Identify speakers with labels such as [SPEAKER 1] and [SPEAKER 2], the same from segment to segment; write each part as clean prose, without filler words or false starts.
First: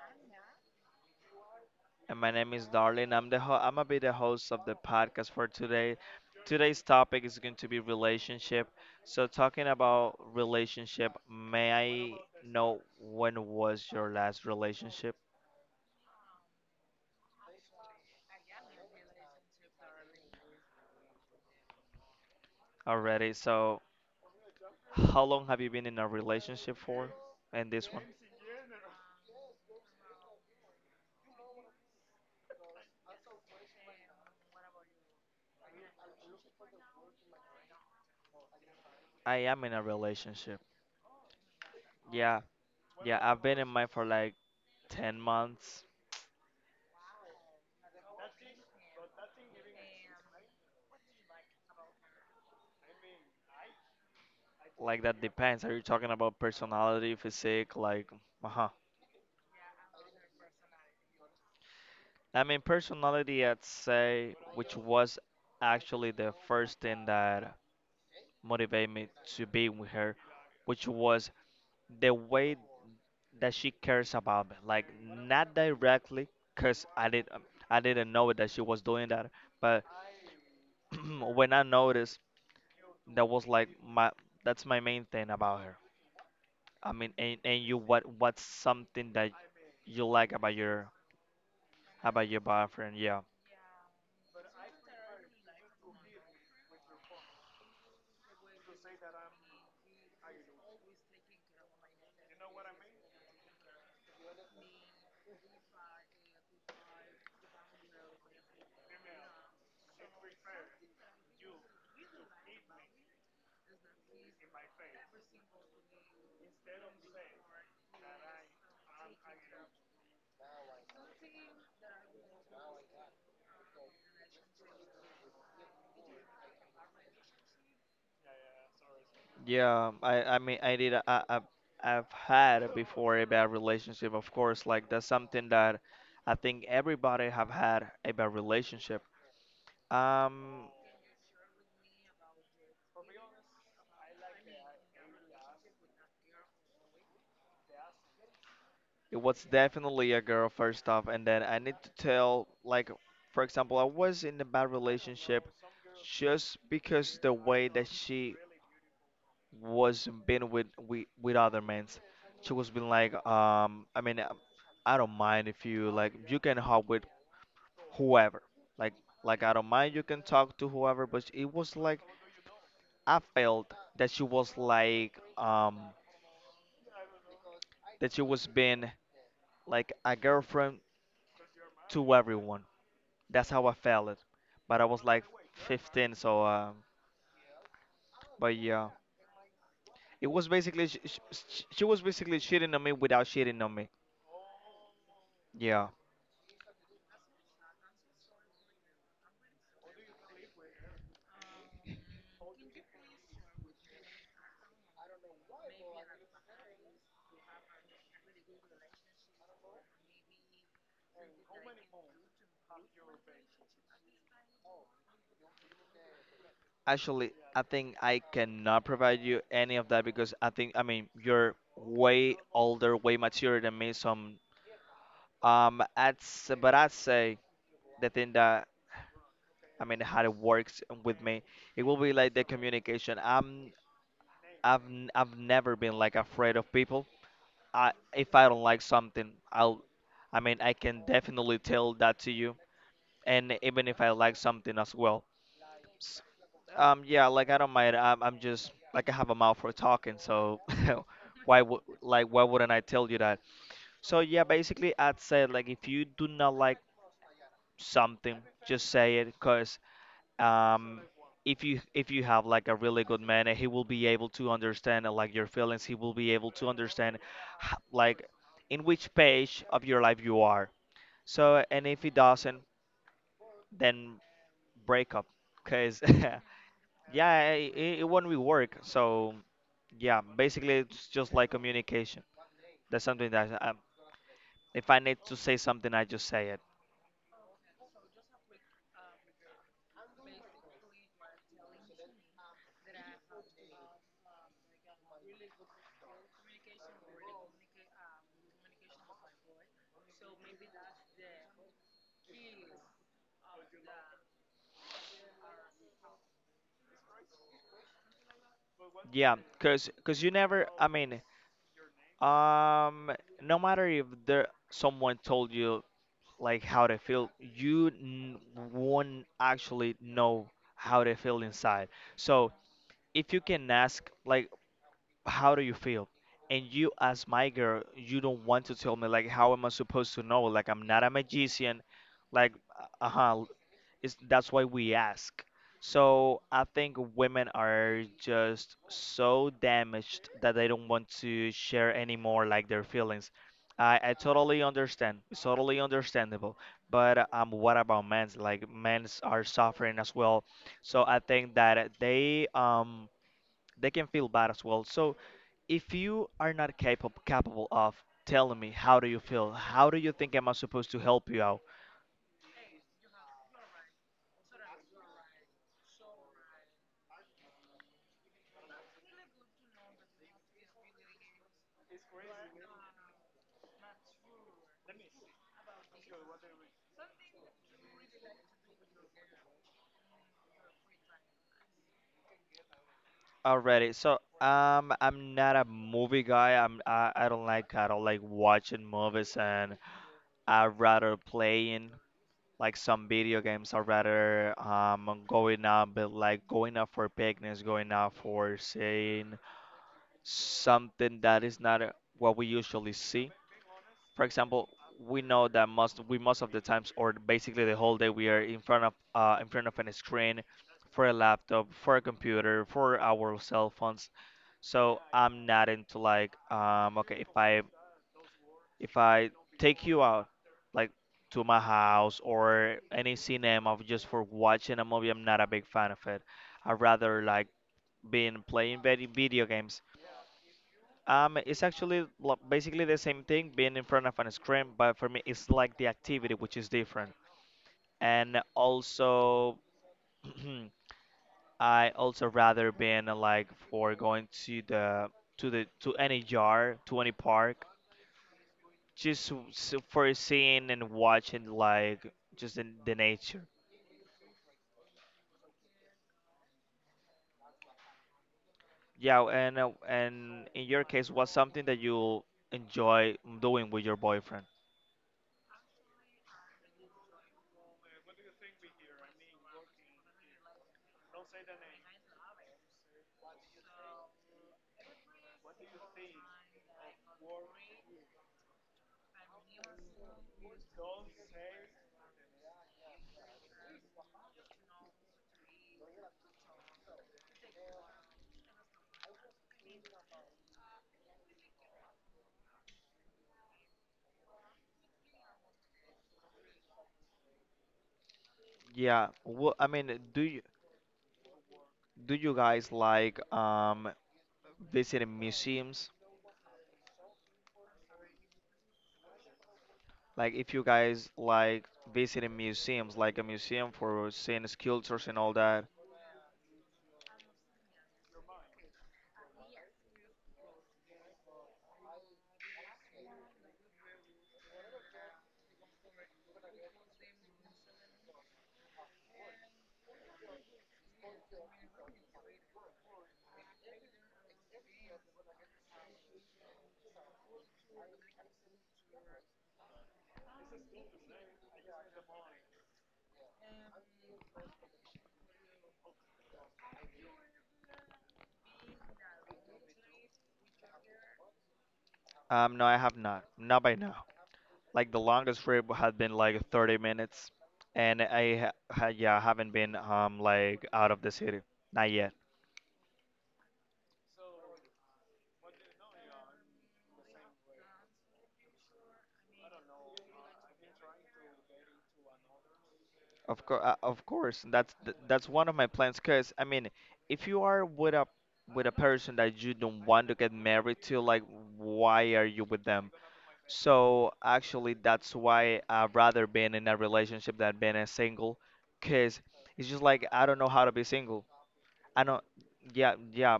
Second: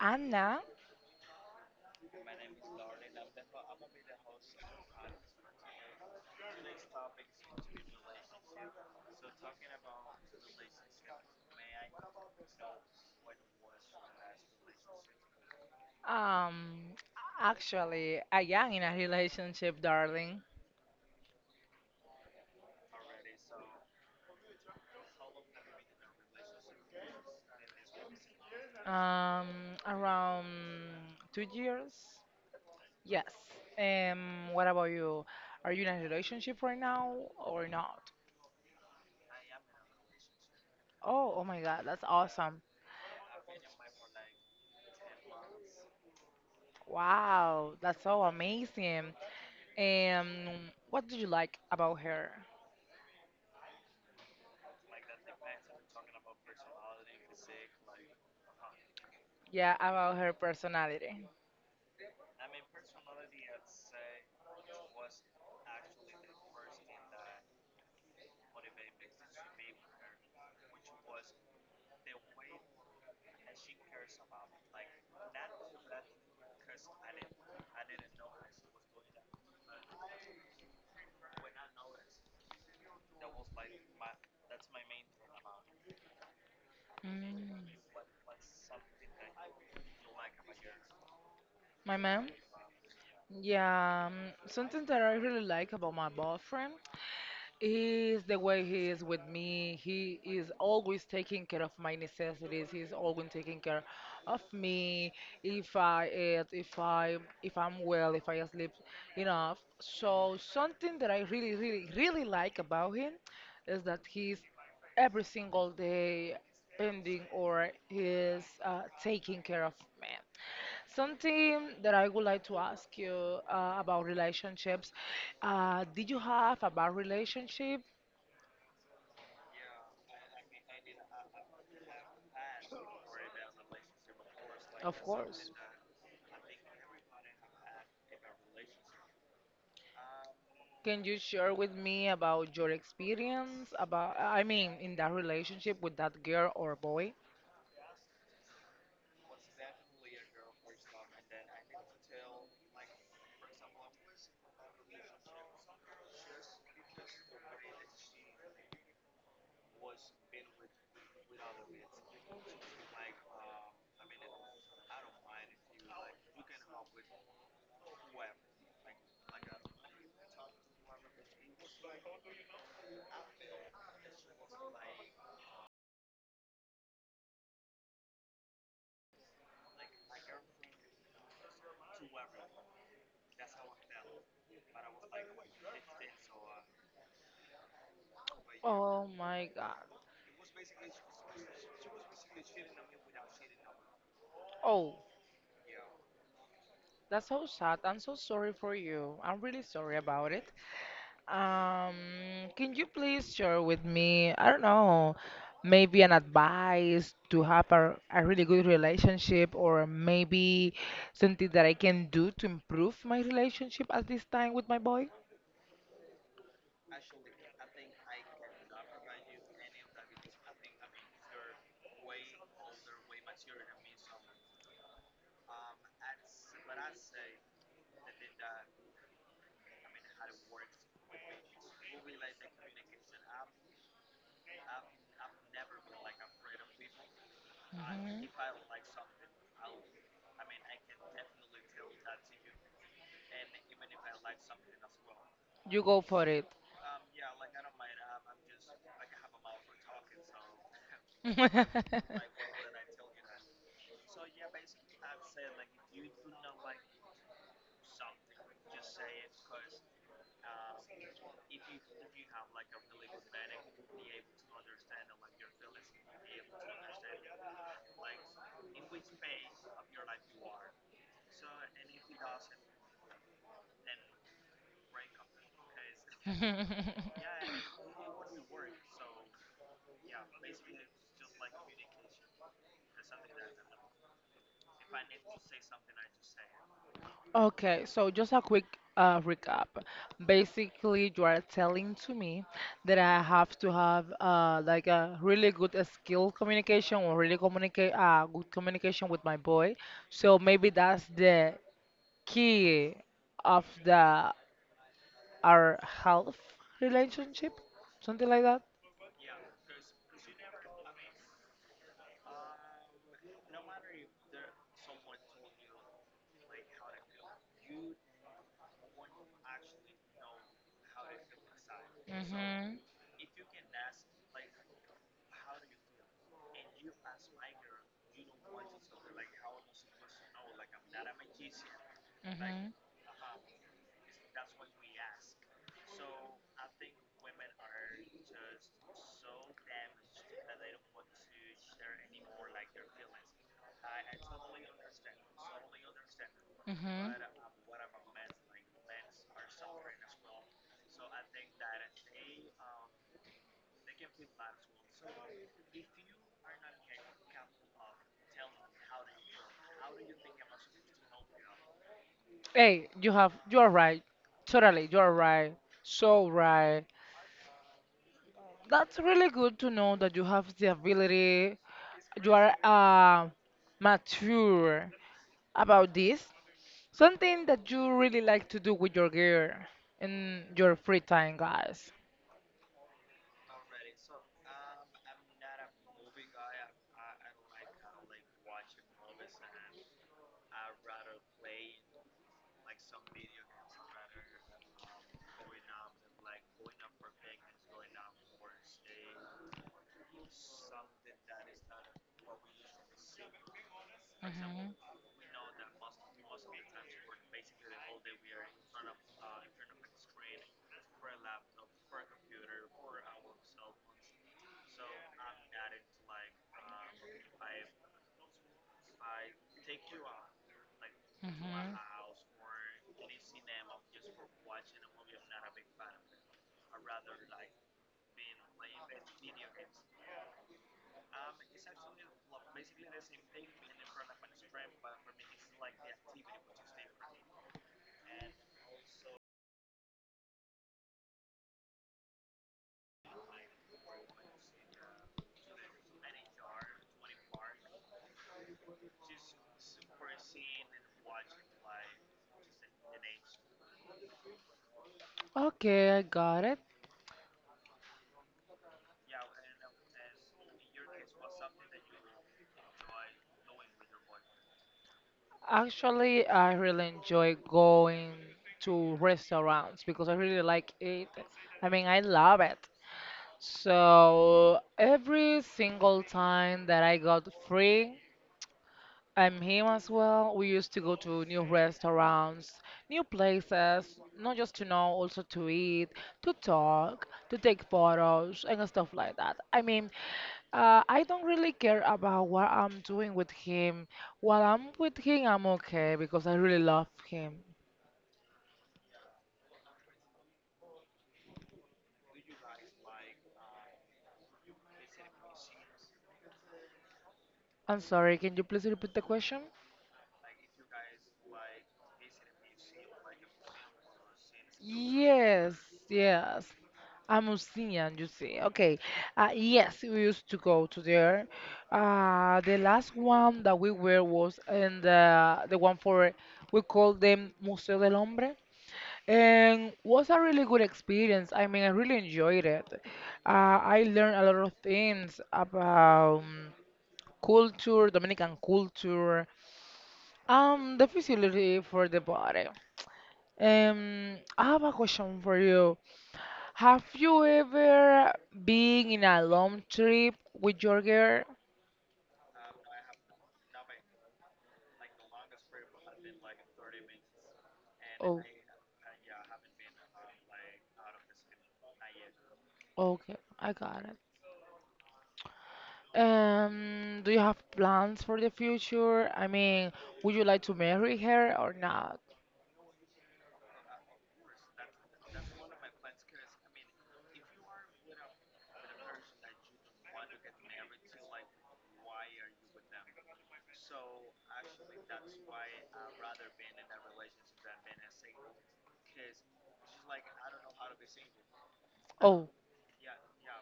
[SPEAKER 1] Anna,
[SPEAKER 2] and my name is Darlene. I'm gonna be the host of the podcast for today. Today's topic is going to be relationship. So talking about relationship, may I know when was your last relationship
[SPEAKER 1] um, actually, I am in a relationship, darling.
[SPEAKER 2] already? So how long have you been in a relationship for? And this one?
[SPEAKER 1] Um, around two years. Yes. What about you? Are you in a relationship right now or not?
[SPEAKER 2] I am in a relationship.
[SPEAKER 1] Oh, oh my God, that's
[SPEAKER 2] Yeah.
[SPEAKER 1] awesome.
[SPEAKER 2] Yeah, I've been in mine for like 10 months.
[SPEAKER 1] Wow, that's so amazing. Um, what do you like about her?
[SPEAKER 2] Like that depends. Are you talking about personality, physique, like, uh-huh.
[SPEAKER 1] Yeah, about her personality.
[SPEAKER 2] I mean, personality, I'd say, which was actually the first thing that motivated me to be with her, which was the way that she cares about me. Like, not directly, cause I did, I didn't know that she was doing that, but when I noticed, that was like my, that's my main thing about her. I mean, and,
[SPEAKER 1] Mm.
[SPEAKER 2] and you, what's something that you like about your.
[SPEAKER 1] My
[SPEAKER 2] How
[SPEAKER 1] man?
[SPEAKER 2] about your boyfriend? Yeah,
[SPEAKER 1] Yeah, something that I really like about my boyfriend is the way he is with me. He is always taking care of my necessities. He's always taking care of me if I eat, if I'm well, if I sleep enough. So something that I really, really, really like about him is that he's every single day pending or he's taking care of me. Something that I would like to ask you about relationships. Did you have a bad relationship?
[SPEAKER 2] yeah. I, I did. I've had before a bad relationship. Of course, like
[SPEAKER 1] Of
[SPEAKER 2] that's something
[SPEAKER 1] course.
[SPEAKER 2] that I think everybody have had a bad relationship. Um,
[SPEAKER 1] Can you share with me about your experience about, I mean, in that relationship with that girl or boy?
[SPEAKER 2] it was definitely a girl first off, and then I need to tell, like, for example, I was in a bad relationship just because the way that she was been with other men. She was been like, I don't mind if you like you can help with whoever. Like like I don't mind you can talk to whoever, but it was like I felt that she was like that she was being like a girlfriend to everyone. That's how I felt it. But I was like 15, so but yeah.
[SPEAKER 1] Oh my God.
[SPEAKER 2] It was basically she was basically cheating on me without cheating on me.
[SPEAKER 1] Oh,
[SPEAKER 2] Yeah.
[SPEAKER 1] that's so sad. I'm so sorry for you. I'm really sorry about it. Um, can you please share with me, I don't know, maybe an advice to have a really good relationship or maybe something that I can do to improve my relationship at this time with my boy?
[SPEAKER 2] Actually, I think I cannot provide you any of that because I think I mean you're way older, way mature than me, so I'm. That's but I'd say the thing that I mean how it works with me, it will be like the communication. I've never been like afraid of people. I
[SPEAKER 1] Mhm.
[SPEAKER 2] if I don't like something, I mean I can definitely tell that to you, and even if I like something as well.
[SPEAKER 1] You go for
[SPEAKER 2] S-
[SPEAKER 1] it.
[SPEAKER 2] Yeah, like I don't mind. I'm just like I have a mouth for talking, so why wouldn't I tell you that? So yeah, basically I'd say like if you do not like something, just say it, cause um if you have like a really good man he will be able to understand like your feelings he will be able to understand h- like in which page of your life you are. So and if he doesn't then break up because yeah it won't really work. So yeah basically it's just like communication, that's something that if I need to say something I just say it.
[SPEAKER 1] Okay, so just a quick recap. Basically, you are telling to me that I have to have like a really good skill communication or really communicate good communication with my boy. So maybe that's the key of the our health relationship, something like that.
[SPEAKER 2] Yeah because you never I mean um no matter if there someone told you like how they feel you won't actually know how they feel inside. So
[SPEAKER 1] Mhm,
[SPEAKER 2] if you can ask like how do you feel, and you as my girl you don't want to tell me, like how am I supposed to know? Like I'm not a magician. like
[SPEAKER 1] mhm,
[SPEAKER 2] uh-huh it's, that's why we ask. So I think women are just so damaged that they don't want to share anymore like their feelings. I totally understand. It's totally understandable.
[SPEAKER 1] mhm.
[SPEAKER 2] But what about men's? Like men's are suffering as well. So I think that they can feel bad as well. So if you are not capable of telling me how do you feel, how do you think am I supposed to help you.
[SPEAKER 1] Hey, you are right. Totally, you are right. So right. That's really good to know that you have the ability. You are mature about this. Something that you really like to do with your girl in your free time, guys.
[SPEAKER 2] Already. So, I'm not a movie guy. I don't like watching movies, and I rather playing like some video games. I rather going out, but like going out for picnics, going out for seeing something that is not what we usually see. For example,
[SPEAKER 1] Mhm.
[SPEAKER 2] we know that most we most of the times, or basically the whole day we are in front of a screen, for a laptop, for a computer, for our cell phones. So I'm not into like okay if I take you out like to my
[SPEAKER 1] Mhm.
[SPEAKER 2] house or any cinema just for watching a movie, I'm not a big fan of it. I rather like being playing video games. It's actually basically the same thing being in front of a screen, but for me it's like the activity which is different. And also, I also rather being like for going to the to any jar, to any park, just for seeing and watching like just in the nature.
[SPEAKER 1] Okay, I got it.
[SPEAKER 2] Yeah and in your case what's something that you enjoy doing with your boyfriend.
[SPEAKER 1] Actually, I really enjoy going to restaurants because I really like it. I mean, I love it. So every single time that I got free, I'm him as well. We used to go to new restaurants, new places, not just to know, also to eat, to talk, to take photos, and stuff like that. I mean, I don't really care about what I'm doing with him. While I'm with him, I'm okay because I really love him.
[SPEAKER 2] Yeah well I mean do you guys like visiting museums,
[SPEAKER 1] I'm sorry, can you please repeat the question?
[SPEAKER 2] like if you guys like visiting museums, like a museum for seeing sculptures and all
[SPEAKER 1] Yes,
[SPEAKER 2] that.
[SPEAKER 1] yes. A museum, you see. Okay. Yes, we used to go to there. The last one that we were was in the one for we call them Museo del Hombre, and was a really good experience. I mean, I really enjoyed it. I learned a lot of things about culture, Dominican culture, the facility for the body. I have a question for you. Have you ever been in a long trip with your girl?
[SPEAKER 2] Um no I have not, not by now. Like the longest trip had been like 30 minutes, and
[SPEAKER 1] Oh,
[SPEAKER 2] I yeah haven't been like out of the city, not yet.
[SPEAKER 1] okay, I got it. Do you have plans for the future? I mean, would you like to marry her or not?
[SPEAKER 2] Of course, that's one of my plans. Cause I mean, if you are with a person that you don't want to get married to, like why are you with them? So actually, that's why I'd rather been in a relationship than been a single, cause it's just like I don't know how to be single. I don't.
[SPEAKER 1] Oh,
[SPEAKER 2] Yeah, yeah.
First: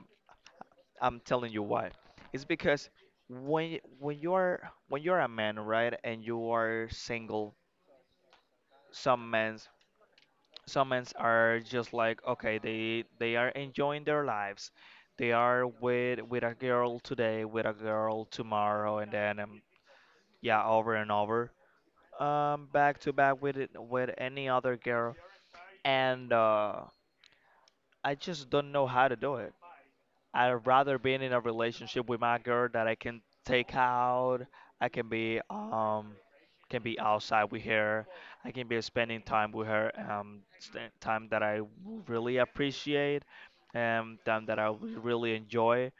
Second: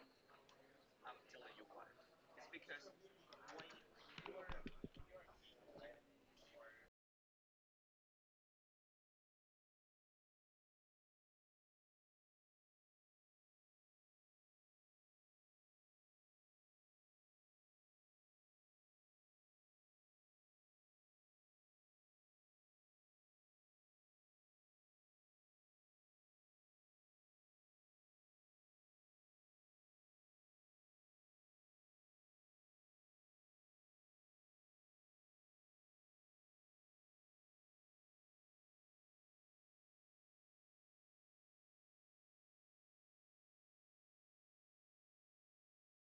[SPEAKER 2] I'm telling you why. It's because when you're a man, right, and you are single, some men's are just like okay, they are enjoying their lives. They are with a girl today, with a girl tomorrow, and then yeah, over and over, back to back with it, with any other girl, and I just don't know how to do it. I'd rather be in a relationship with my girl that I can take out. I can be outside with her. I can be spending time with her. Time that really appreciate. Time that really enjoy.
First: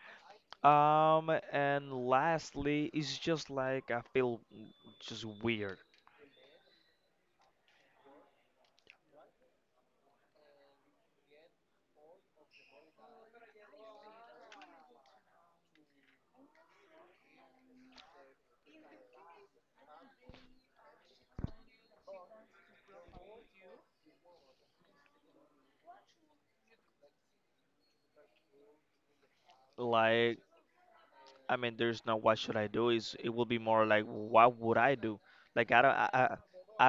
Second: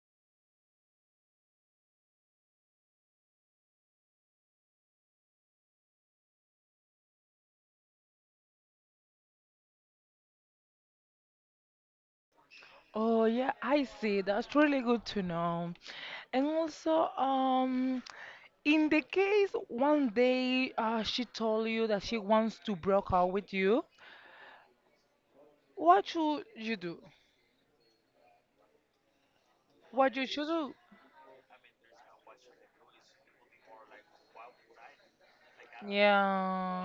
[SPEAKER 2] And lastly, it's just like I feel just weird.
[SPEAKER 1] oh, yeah, I see. That's really good to know. And also, in the case one day she told you that she wants to break up with you, what should you do? What you
[SPEAKER 2] Like
[SPEAKER 1] should do?
[SPEAKER 2] I mean, there's no what should I do. Is it will be more like what would I do? Like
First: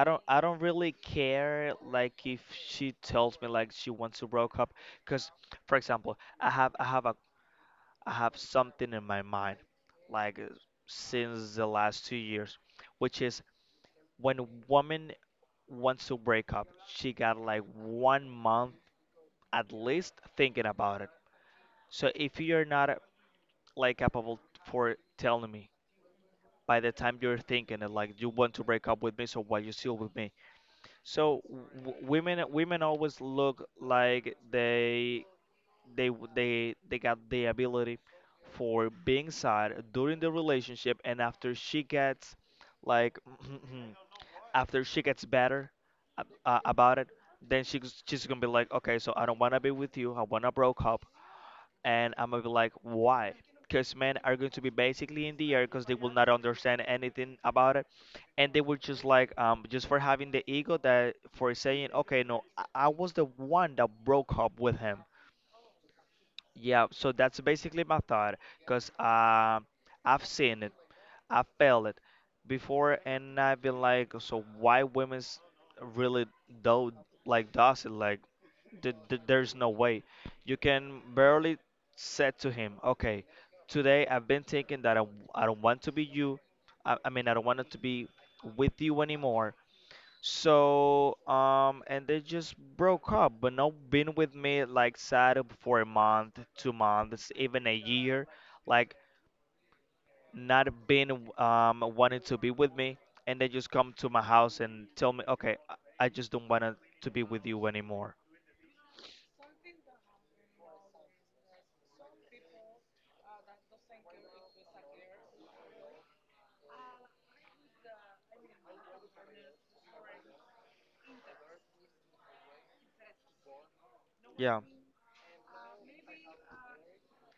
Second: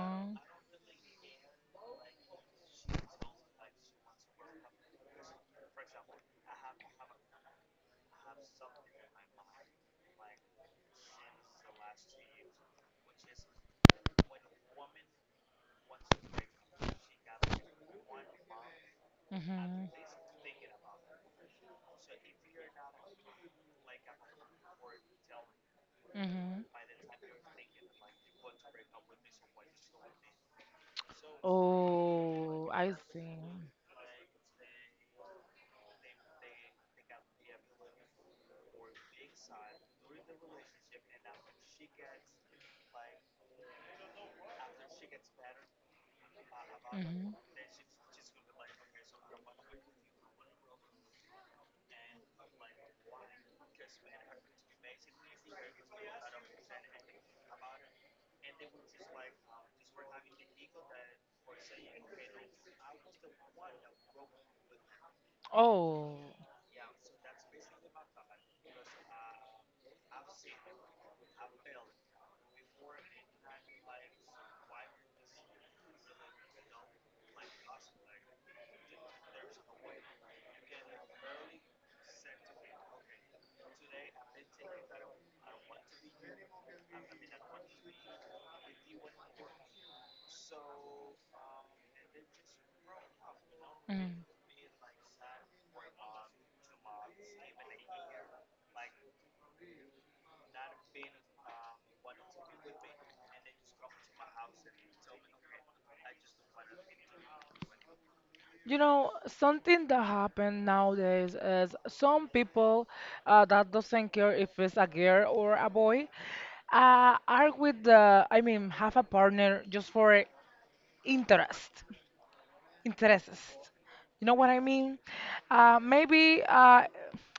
[SPEAKER 2] I don't really care. Like if she tells me like she wants to broke up, because for example, I have something in my mind, like since the last 2 years, which is when a woman wants to break up, she got like 1 month at
[SPEAKER 1] Mhm.
[SPEAKER 2] least thinking about it. So if you're not like capable for telling me
[SPEAKER 1] Mhm.
[SPEAKER 2] by the time you're thinking it, like you want to break up with me, so why you still with me? So women
[SPEAKER 1] Oh, I
[SPEAKER 2] always
[SPEAKER 1] see.
[SPEAKER 2] look like they got the ability for being sad during the relationship, and after she gets like after she gets better about it,
[SPEAKER 1] Mhm.
[SPEAKER 2] then she's gonna be like, okay, so I don't wanna be with you. I wanna broke up. And I'm gonna be like, why? Because men are going to be basically in the air because they will not understand anything about it, and they were just like, just for having the ego that for saying, okay, no, I was the one that broke up with him.
[SPEAKER 1] Oh.
[SPEAKER 2] Yeah, so that's basically my thought because I've seen it, I've felt it before, and I've been like, so why women's really do like does it like th- th- there's no way. You can barely say to him, okay, today I've been thinking that I don't want to be you. I mean, I don't want it to be with you anymore. So, and they just broke up, but not been
[SPEAKER 1] Mm.
[SPEAKER 2] with me like sad for a month, 2 months, even a year, like not been wanting to be with me, and they just come to my house and tell me, okay, I just don't want to be with you anymore.
[SPEAKER 1] You know, something that happen nowadays is some people that doesn't care if it's a girl or a boy are with the, I mean, have a partner just for interest. Interests. You know what I
[SPEAKER 2] Yeah.
[SPEAKER 1] mean? Maybe,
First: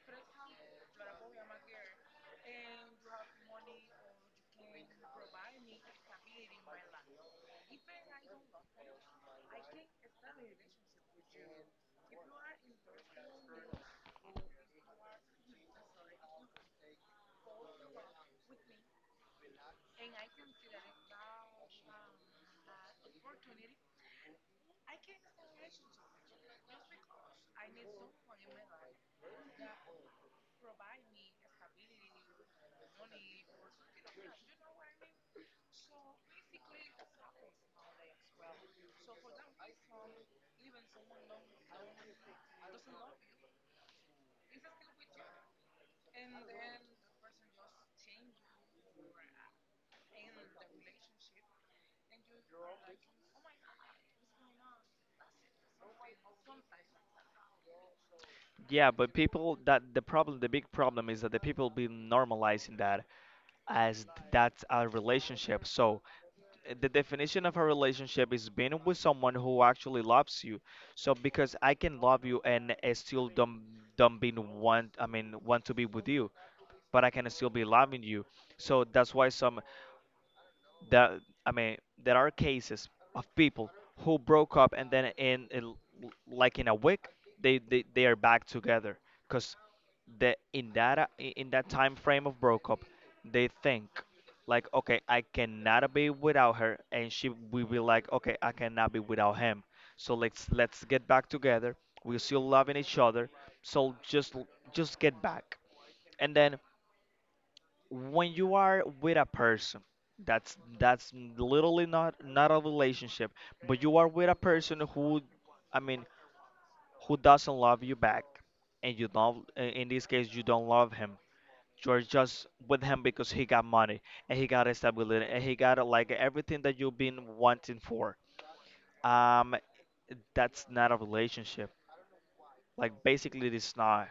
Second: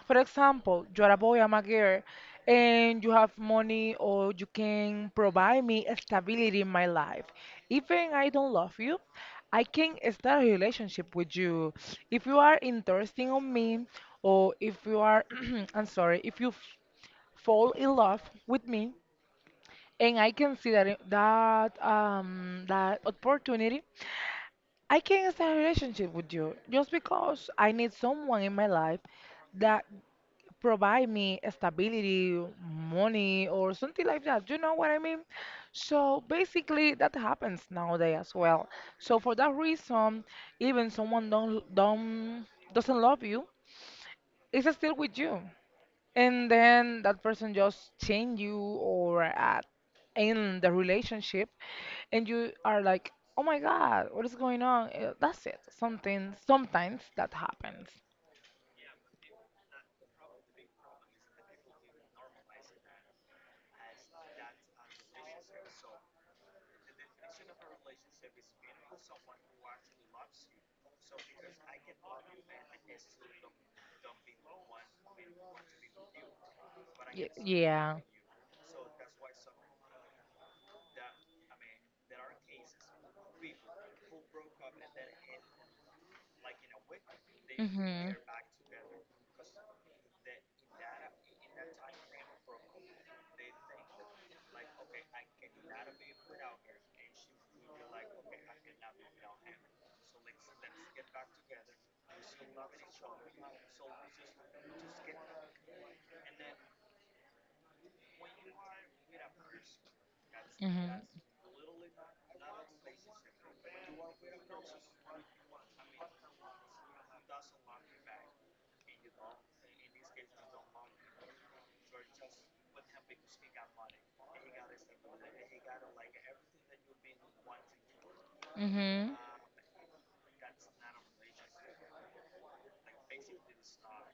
[SPEAKER 1] for example, you're a boy, I'm a girl, and you have money or you can provide me a stability in my life. Even I don't love you, I can start a relationship with you. If you are interested on me, or if you are, I'm sorry, if you fall in love with me, and I can see that opportunity I can't start a relationship with you just because I need someone in my life that provide me stability, money, or something like that. You know what I mean? So basically, that happens nowadays as well. So for that reason, even someone don't doesn't love you, is still with you, and then that person just change you or at end the relationship, and you are like, oh my God, what is going on? That's it, something sometimes that happens.
[SPEAKER 2] Yeah, but people that the problem, the big problem is that the people be normalizing that as that's a relationship. So the definition of a relationship is being with someone who actually loves you. So because I can love you and I still don't be want, I mean, want to be with you, but I
[SPEAKER 1] Ye-
[SPEAKER 2] can still be
[SPEAKER 1] yeah
[SPEAKER 2] loving you. So that's why some that I mean, there are cases of people who broke up and then in like in a week they
[SPEAKER 1] Hmm.
[SPEAKER 2] are back together. Because that in that I- in that time frame of breakup, they think like, okay, I cannot be without her, and she will be like, okay, I cannot be without him. So let's get back together. We're still loving each other, so just get back. And then when you are with a person, that's
[SPEAKER 1] Mhm.
[SPEAKER 2] that's literally not a relationship, but you are with a person who, I mean, who doesn't love you back, and you don't. In this case, you don't love him, you're just with him because he got money and he got stability and he got like everything that you've been wanting for.
[SPEAKER 1] Mhm.
[SPEAKER 2] Um, that's not a relationship. Like basically, it's not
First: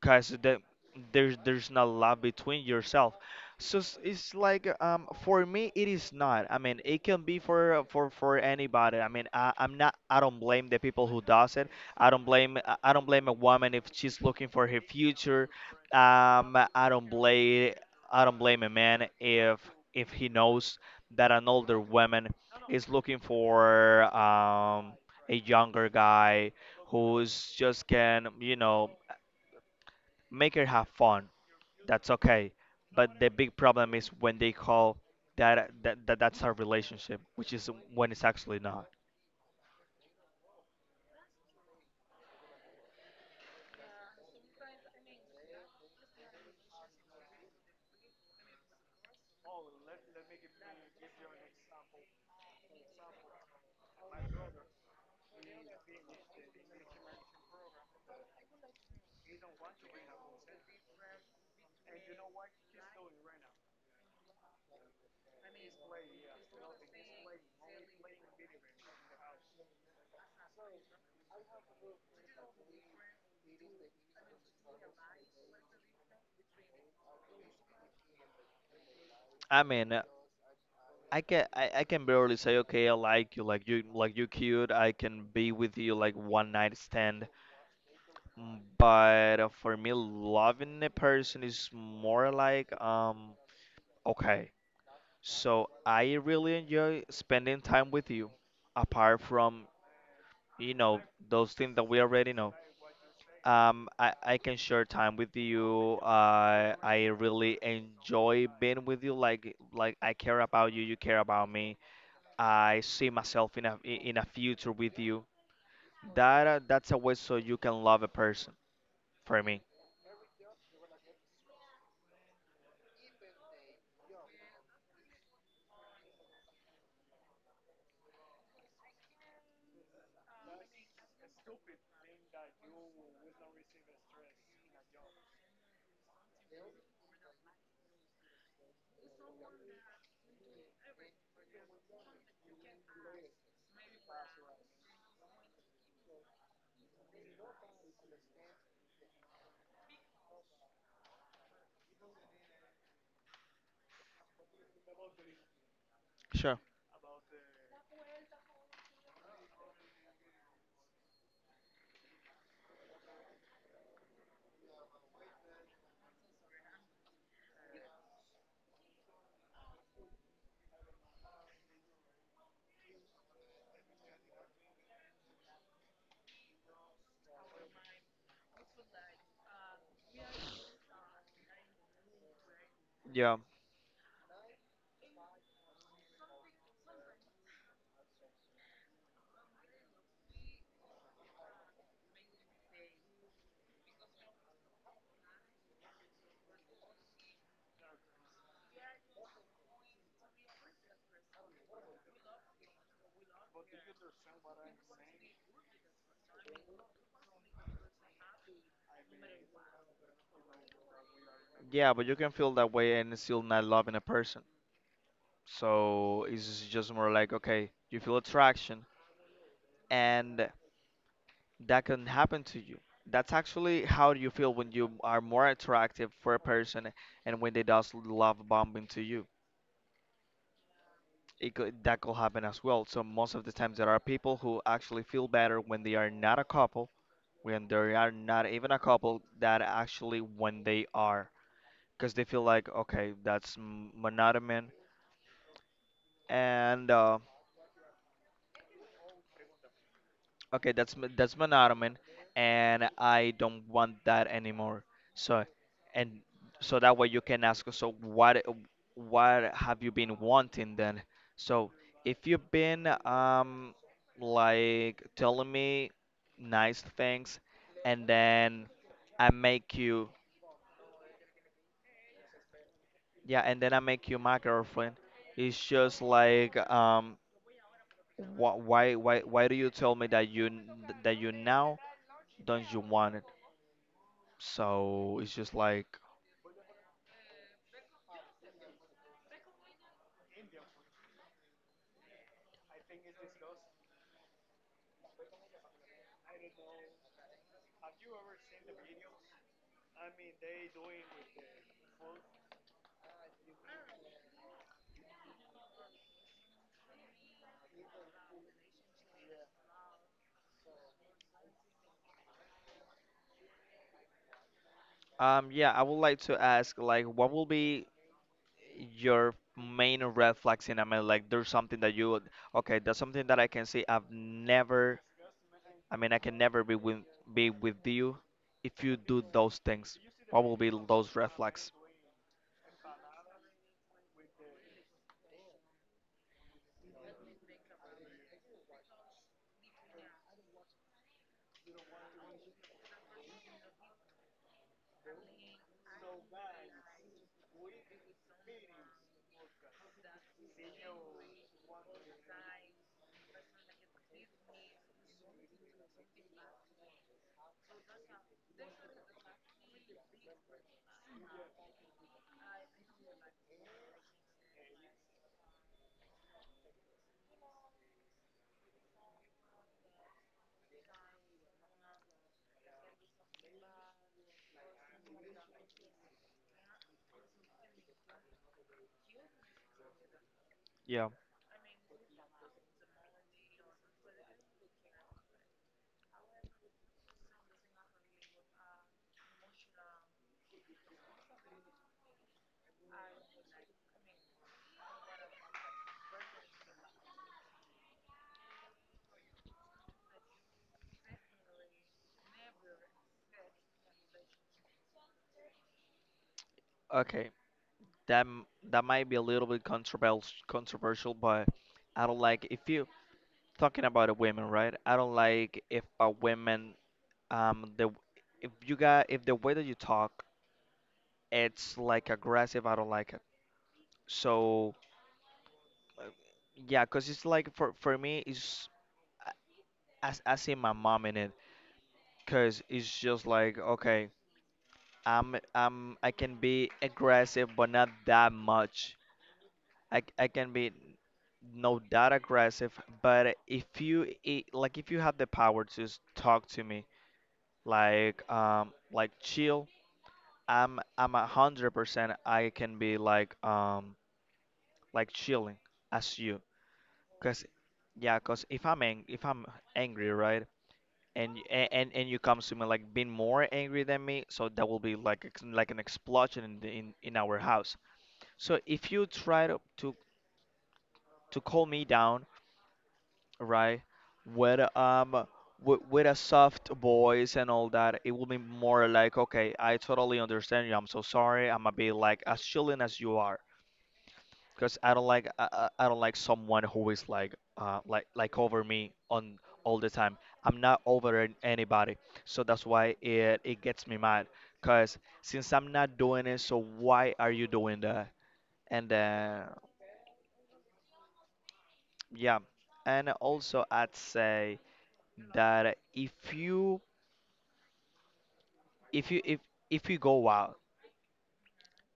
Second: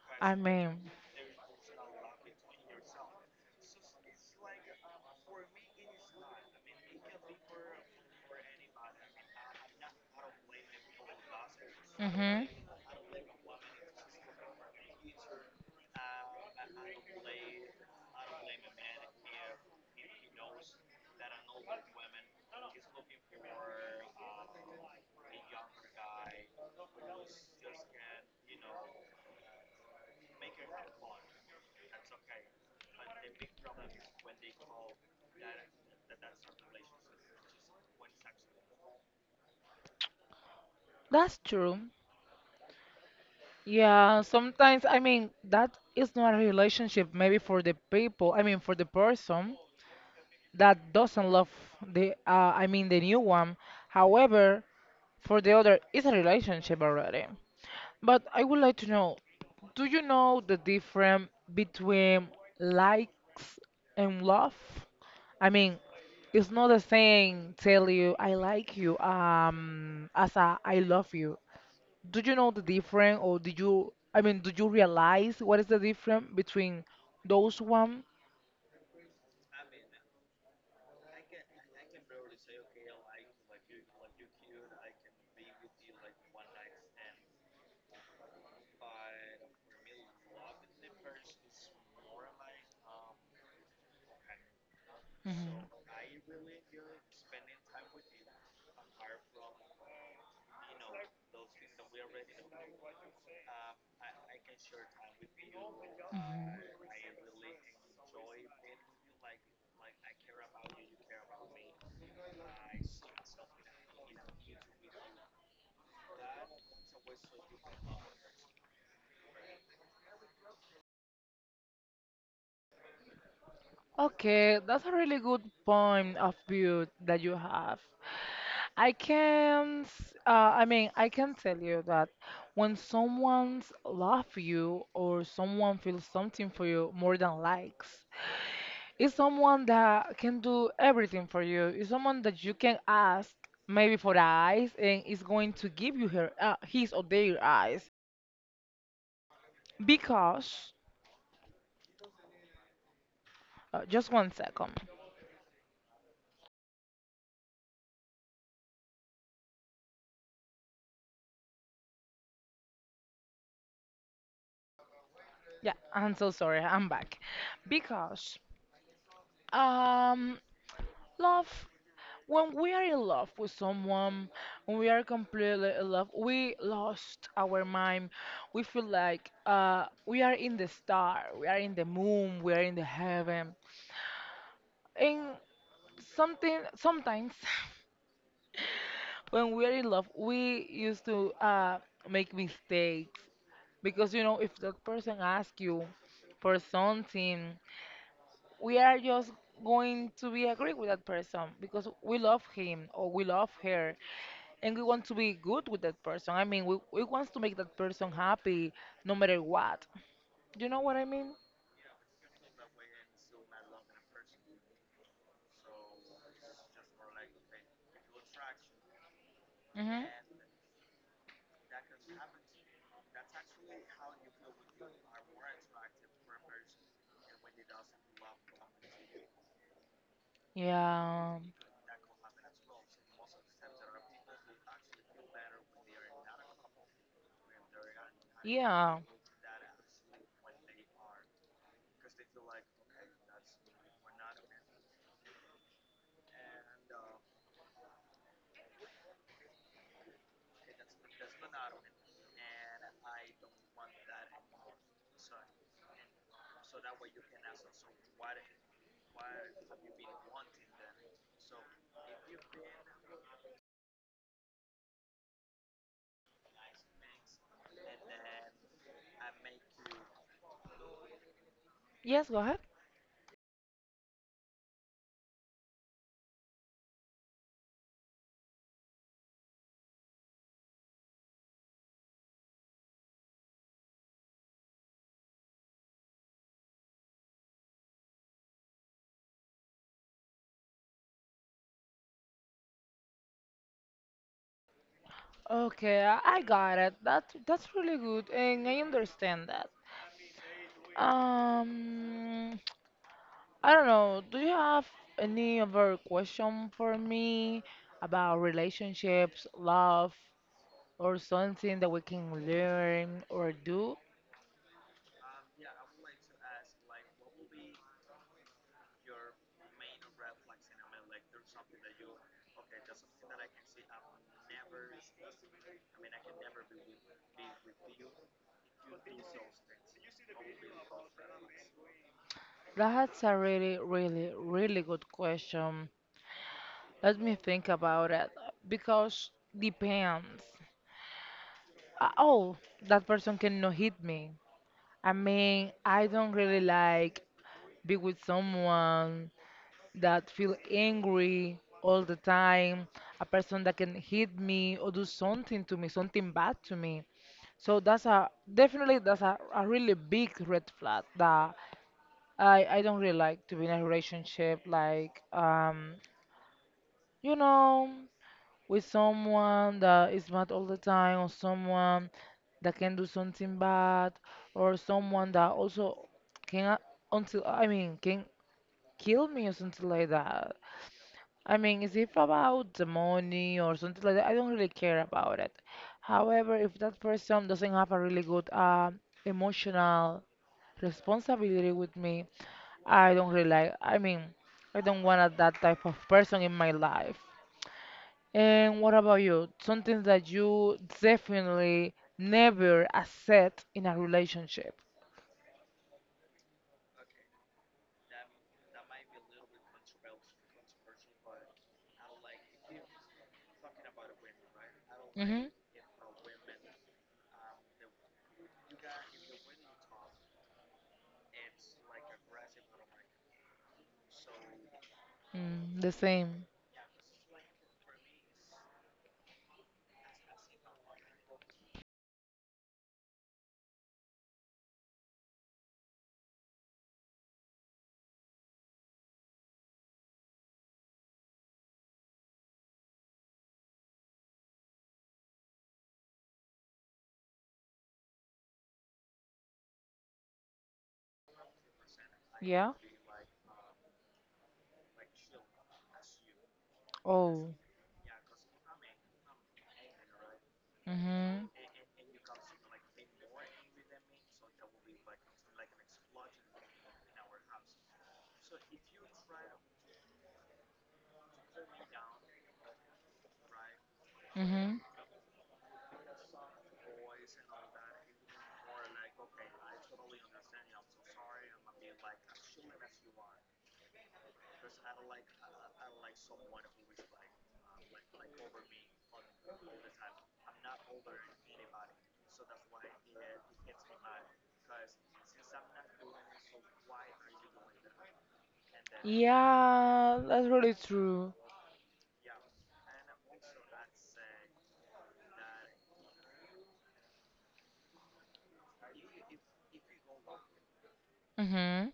[SPEAKER 2] because
[SPEAKER 1] I
[SPEAKER 2] that
[SPEAKER 1] mean,
[SPEAKER 2] there's not a lot between yourself, so it's like for me it is not, I mean it can be for anybody. I mean, I'm not, I don't blame the people who does it I don't
[SPEAKER 1] mhm.
[SPEAKER 2] blame I don't blame a woman if she's looking for her future. I don't blame, I don't blame a man if he knows that an older woman is looking for a younger guy who's just can, you know, make her have fun. That's okay. But the big problem is when they call that's our relationship, which is when it's actually not.
[SPEAKER 1] That's true. Yeah, sometimes, I mean, that is not a relationship, maybe for the people, I mean, for the person that doesn't love I mean, the new one. However, for the other, it's a relationship already. But I would like to know, do you know the difference between likes and love? I mean, it's not the same tell you I like you as a I love you. Do you know the difference, or do you, I mean, do you realize what is the difference between those one?
[SPEAKER 2] I mean, uh, I can, I can barely say okay, I like you, like you, like you cute. I can be with you like one night stand. Mm. But for me, loving a person is more like okay.
[SPEAKER 1] Mhm.
[SPEAKER 2] So I really enjoy spending time with you, apart from, you know, those things that we already know. I can share time with you. I really enjoy being with you. Like I care about you, you care about me. I see myself in a future with you. That's a way so you can love a person. For me,
[SPEAKER 1] Okay, that's a really good point of view that you have. I mean, I can tell you that when someone's love you or someone feels something for you more than likes, it's someone that can do everything for you. It's someone that you can ask maybe for eyes and is going to give you her his or their eyes because just one second.
[SPEAKER 2] sure.
[SPEAKER 1] Yeah, I'm so sorry. I'm back. Because um love, when we are in love with someone, when we are completely in love, we lost our mind. We feel like we are in the star, we are in the moon, we are in the
[SPEAKER 2] Yeah,
[SPEAKER 1] heaven. And something sometimes when we are in love we used to make mistakes because you know if that person asks you for something we are just going to be agree with that person because we love him or we love her, and we want to be good with that person, I mean we want to make that person happy no matter what. You know what I mean?
[SPEAKER 2] yeah, but you can feel that way and still not loving a person. So it's just more like okay, you feel attraction,
[SPEAKER 1] Hmm.
[SPEAKER 2] and that can happen to you. That's actually how you feel when you are more attractive for a person and when they does love bombing to you.
[SPEAKER 1] Yeah,
[SPEAKER 2] It could, that could happen as well. So most of the times there are people who actually feel better when they are not a couple, when they are not even a
[SPEAKER 1] yeah.
[SPEAKER 2] couple, that actually when they are, because they feel like okay, monotonous and okay, that's monotony, and I don't want that anymore. So, and so that way you can ask. So what have you been wanting then? So if you've been like telling me nice things, and then I make you,
[SPEAKER 1] Yes, go ahead.
[SPEAKER 2] yeah, and then I make you my girlfriend. It's just like why do you tell me that that you now don't you want it? So it's just like,
[SPEAKER 1] Okay, I got it. That's really good, and I understand that. Um, I don't know. Do you have any other question for me about relationships, love, or something that we can learn or do?
[SPEAKER 2] yeah, I would like to ask, like, what will be your main red flags in a man? Like, there's something that okay, that's something that I can see. I've never, I mean, I can never be with you if you do those things. What will be those red flags?
[SPEAKER 1] That's a really, really, really good question. Let me think about it because depends. Oh, that person cannot hit me. I mean, I don't really like be with someone that feel angry all the time, a person that can hit me or do something to me, something bad to me. So that's a definitely that's a really big red flag that I don't really like to be in a relationship like you know with someone that is mad all the time or someone that can do something bad or someone that also can until, I mean, can kill me or something like that.
[SPEAKER 2] Yeah.
[SPEAKER 1] I mean, is if about the money or something like that, I don't really care about it. However, if that person doesn't have a really good emotional responsibility with me, I don't really like. I mean, I don't want that type of person in my life. And what about you? Something that you definitely never accept in a relationship.
[SPEAKER 2] Okay. That might be a little bit controversial, but I don't like if you, talking about a woman, right? I don't
[SPEAKER 1] Mm-hmm.
[SPEAKER 2] like if a woman, the if you got, if the way that you talk, it's like aggressive, I don't like it. So
[SPEAKER 1] Mm, the
[SPEAKER 2] uh,
[SPEAKER 1] same.
[SPEAKER 2] yeah, cause it's like for me, it's I, I see my mom in it. Cause it's just like okay, I can be aggressive, but not that much. I can be no that aggressive, but if you I like if you have the power to talk to me, like chill, I'm 100% I
[SPEAKER 1] Yeah.
[SPEAKER 2] can be like chilling as you. Cause
[SPEAKER 1] Oh.
[SPEAKER 2] yeah, cause if I'm angry, right, and y-
[SPEAKER 1] Mhm.
[SPEAKER 2] a- and you come to me like being more angry than me, so that will be like an explosion in in our house. So if you try to calm me down, right, with
[SPEAKER 1] Mhm.
[SPEAKER 2] um with a soft voice and all that, it will be more like okay, I totally understand you, I'm so sorry, I'm a bit like as chilling as you are, because I don't like, I, I don't like someone who is like like over me on all the time. I'm not over anybody, so that's why it it gets me mad. Cause since I'm not doing it, so why are you doing that? And
[SPEAKER 1] Yeah, that's really true.
[SPEAKER 2] yeah, and also I'd say that if you if if you go out
[SPEAKER 1] Mhm.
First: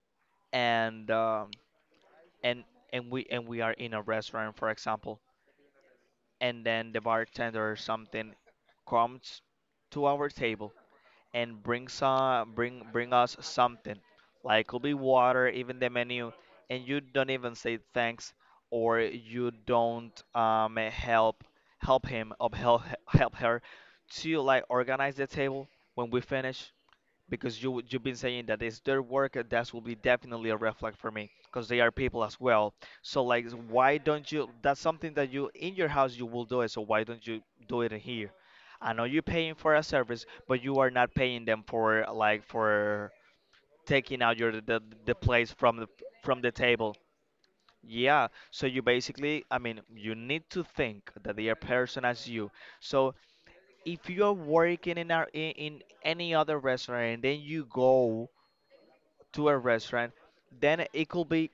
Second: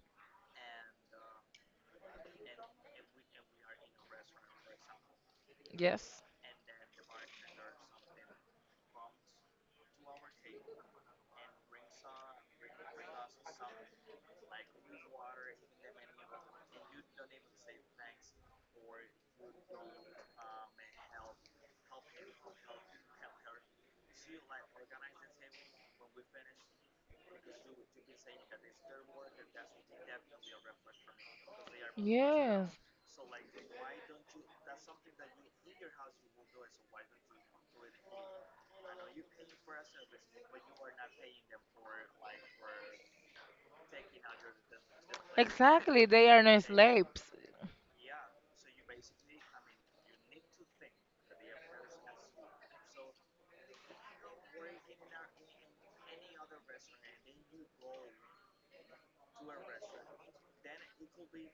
[SPEAKER 2] and and and we, and we are in a restaurant, for example,
[SPEAKER 1] Yes.
[SPEAKER 2] and then the bartender or something comes to our table and bring us something, like could be water, even the menu, and you don't even say thanks, or you don't help, help him, or help, help her to like organize the table when we finish, because you you've been saying that it's their work, and that will be definitely a red flag for me because they are people as well.
[SPEAKER 1] Yes,
[SPEAKER 2] So like why don't you, that's something that you in your house you will do it, so why don't you do it in here? I know you're paying for a service, but you are not paying them for like for taking out the plates
[SPEAKER 1] exactly. They are
[SPEAKER 2] from the
[SPEAKER 1] no
[SPEAKER 2] table.
[SPEAKER 1] slaves.
[SPEAKER 2] Yeah, so you basically, I mean, you need to think that they are person as you. So if you are working in in any other restaurant and then you go to a restaurant, then it could be,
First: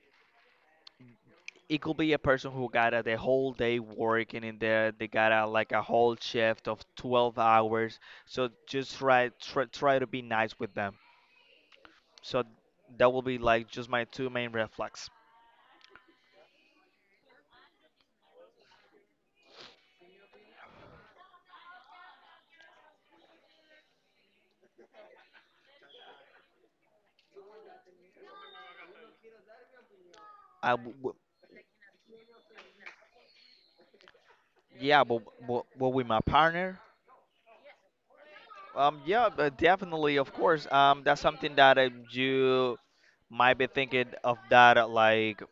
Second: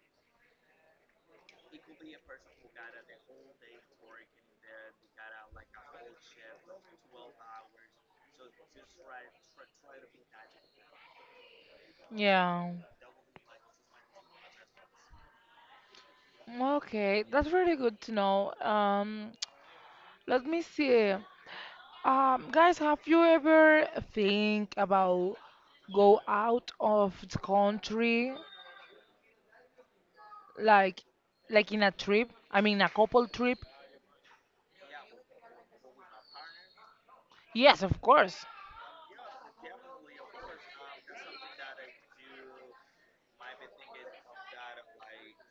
[SPEAKER 2] it could be a person who got a, the whole day working in there. They got a, like a whole shift of 12 hours. So just try to be nice with them. So
[SPEAKER 1] Yeah.
[SPEAKER 2] that will be like just my two main red flags.
[SPEAKER 1] Okay, that's really good to know. Let me see. Guys, have you ever think about go out of the country,
[SPEAKER 2] I w-
[SPEAKER 1] like,
[SPEAKER 2] w-
[SPEAKER 1] like in a trip? I mean, a couple trip?
[SPEAKER 2] yeah, but with my partner,
[SPEAKER 1] Yes, of course.
[SPEAKER 2] yeah, but definitely, of course. That's something that you might be thinking of that like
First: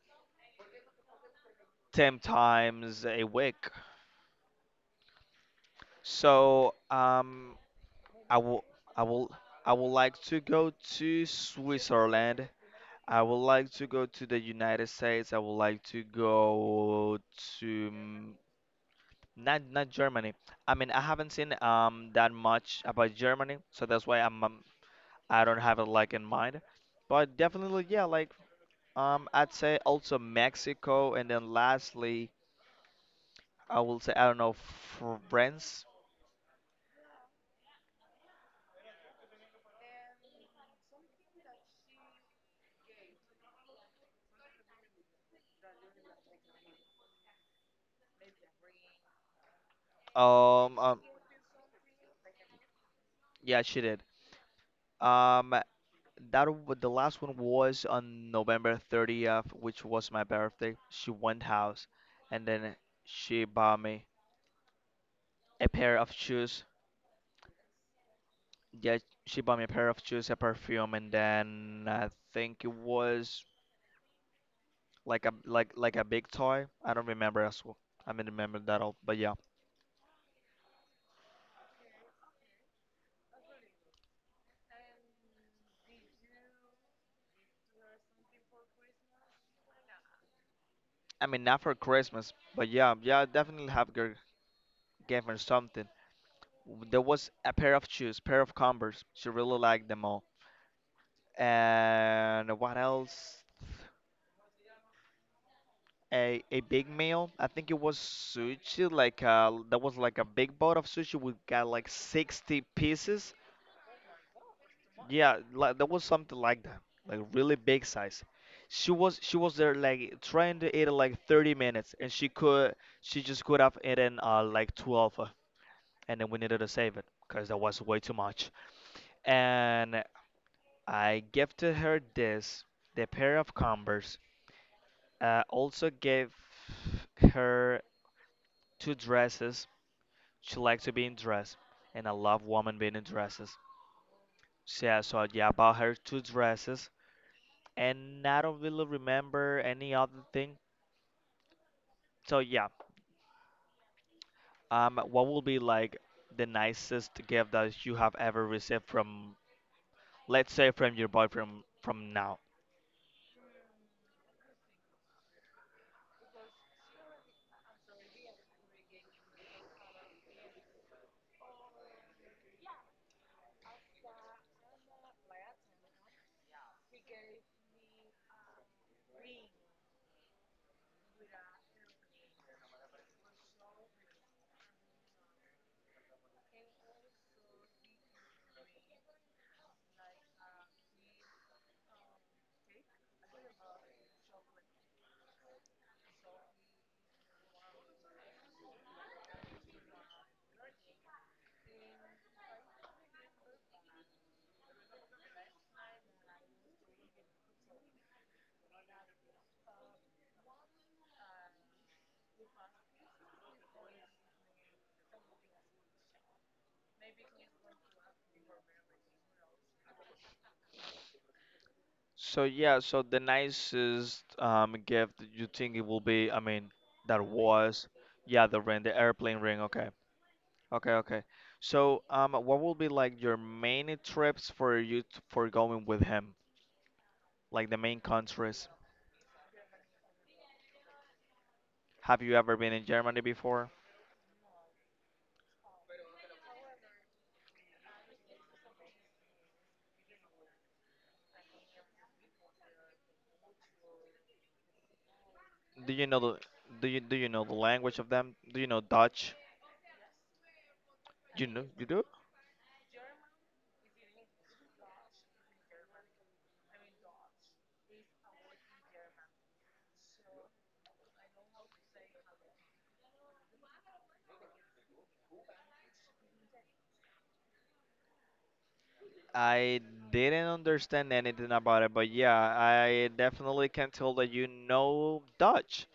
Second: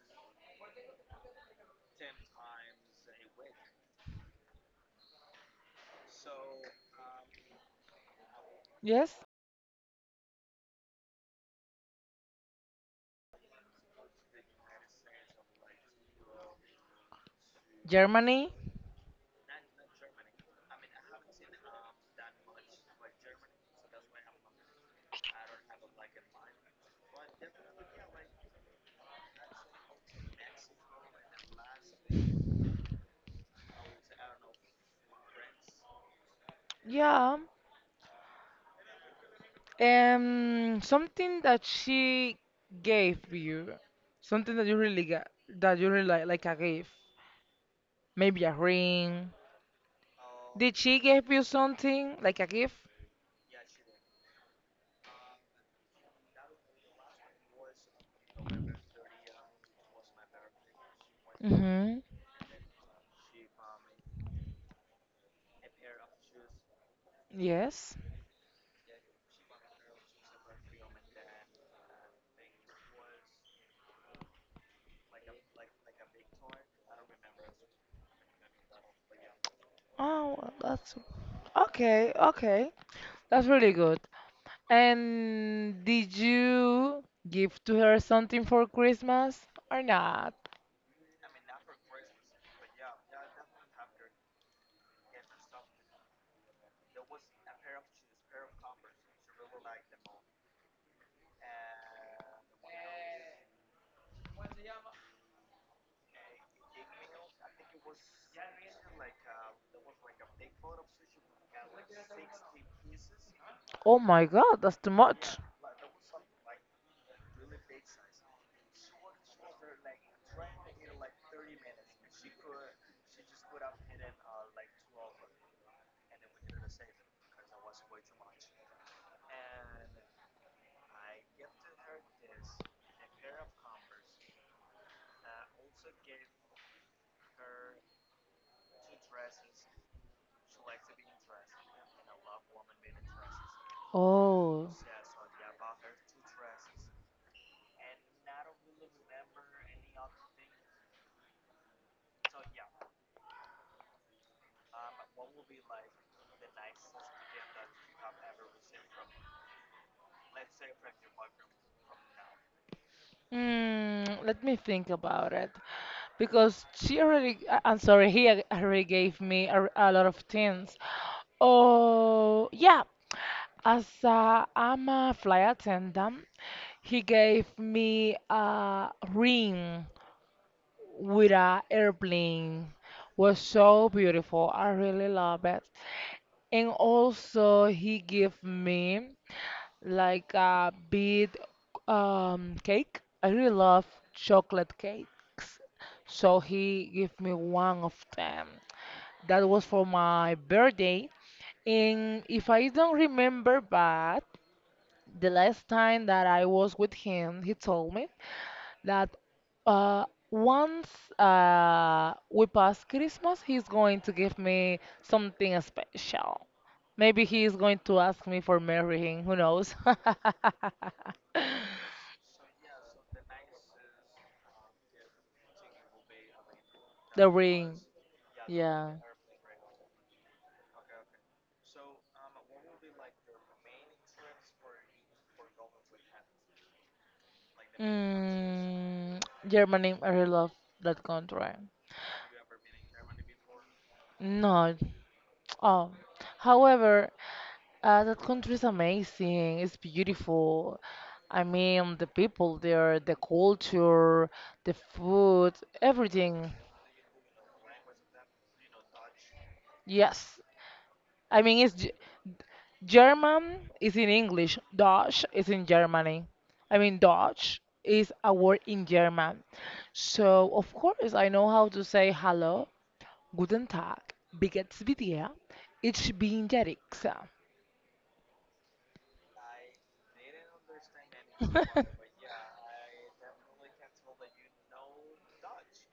[SPEAKER 2] 10 times a week. So, I will, I
[SPEAKER 1] Yes,
[SPEAKER 2] will, I would like to go to Switzerland. I would like to go to the United States. I would like to go to mm,
[SPEAKER 1] Germany.
[SPEAKER 2] not Germany. I mean, I haven't seen that much about Germany, so that's why I'm I don't have it like in mind. But definitely, yeah, like I'd say also Mexico, and then lastly, I will say I don't know, France.
[SPEAKER 1] Yeah. Something that she gave you, something that you really got, that you really like a gift, maybe a ring. Did
[SPEAKER 2] Um,
[SPEAKER 1] she
[SPEAKER 2] um
[SPEAKER 1] give you something like a gift?
[SPEAKER 2] yeah, she did. Um, the last one was on November 30th, which was my birthday. She went house,
[SPEAKER 1] Mm-hmm.
[SPEAKER 2] and then she bought me a pair of shoes.
[SPEAKER 1] Yes.
[SPEAKER 2] Yeah, she bought me a pair of shoes, a perfume, and then I think it was like a a big toy. I don't remember as well. I mean, remember that all, but yeah.
[SPEAKER 1] Oh, well, that's okay. Okay, that's really good. And did you give to her something for Christmas or not?
[SPEAKER 2] I mean, not for Christmas, but yeah, yeah, I definitely gave her something. There was a pair of shoes, pair of Converse. She really liked them all. And what else? A big meal. I think it was sushi, like that was like a big bowl of sushi. We got like 60 pieces.
[SPEAKER 1] Oh my God, that's too much.
[SPEAKER 2] Yeah, like, that was something like that, like really big size. She was there like trying to eat it like 30 minutes, and she just could have eaten like 12, and then we needed to save it because that was way too much. And I gifted her this, the pair of Converse. Also gave her two dresses. She likes to be in dress, and I love women being in dresses.
[SPEAKER 1] Oh.
[SPEAKER 2] So yeah, so yeah, I bought her two dresses, and I don't really remember any other thing. So yeah, what will be like the nicest gift that you have ever received from, let's say, from your boyfriend from now?
[SPEAKER 1] Mm, let me think about it. Because she already, I'm sorry, he already gave me a lot of things. Oh, yeah. As I'm a flight attendant, he gave me a ring with a airplane. Was so beautiful. I really love it. And also he gave me like a big cake. I really love chocolate cakes. So he gave me one of them. That was for my birthday. And if I don't remember bad, the last time that I was with him, he told me that once we pass Christmas, he's going to give me something special. Maybe he is going to ask me for marrying, who knows?
[SPEAKER 2] So yeah, so the nicest gift that you think it will be, I mean, that
[SPEAKER 1] The ring.
[SPEAKER 2] was, yeah, the ring, the
[SPEAKER 1] Yeah.
[SPEAKER 2] airplane ring. Okay. Okay, okay. So, what will be like your main trips for you t for going with him? Like the main countries.
[SPEAKER 1] Mm, Germany, I really love that country.
[SPEAKER 2] Have you ever been in Germany before?
[SPEAKER 1] No. Oh. However, that country is amazing. It's beautiful. I mean, the people there, the culture, the food,
[SPEAKER 2] Do you know the,
[SPEAKER 1] everything.
[SPEAKER 2] do you know the language of them? Do you know Dutch?
[SPEAKER 1] Yes. I
[SPEAKER 2] You know
[SPEAKER 1] mean,
[SPEAKER 2] you do?
[SPEAKER 1] German is in English. Dutch is in Germany. I mean, Dutch is a word in German. So, of course, I know how to say hello. Guten Tag, begins with ja, ich bin der Rixa.
[SPEAKER 2] I didn't understand anything about it, but yeah, I definitely can tell that you know Dutch.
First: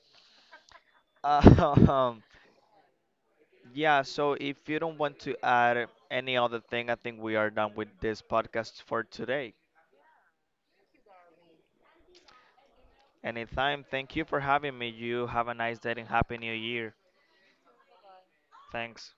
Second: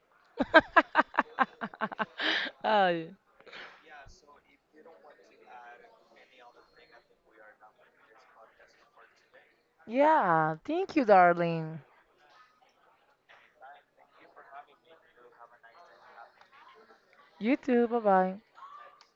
[SPEAKER 2] Um,
[SPEAKER 1] Uh,
[SPEAKER 2] yeah, so if you don't want to add any other thing, I think we are done with this podcast for today.
[SPEAKER 1] yeah, thank you, darling.
[SPEAKER 2] Anytime. Thank you for having me. You have a nice day and happy new year.
[SPEAKER 1] You too, bye bye.
[SPEAKER 2] Thanks.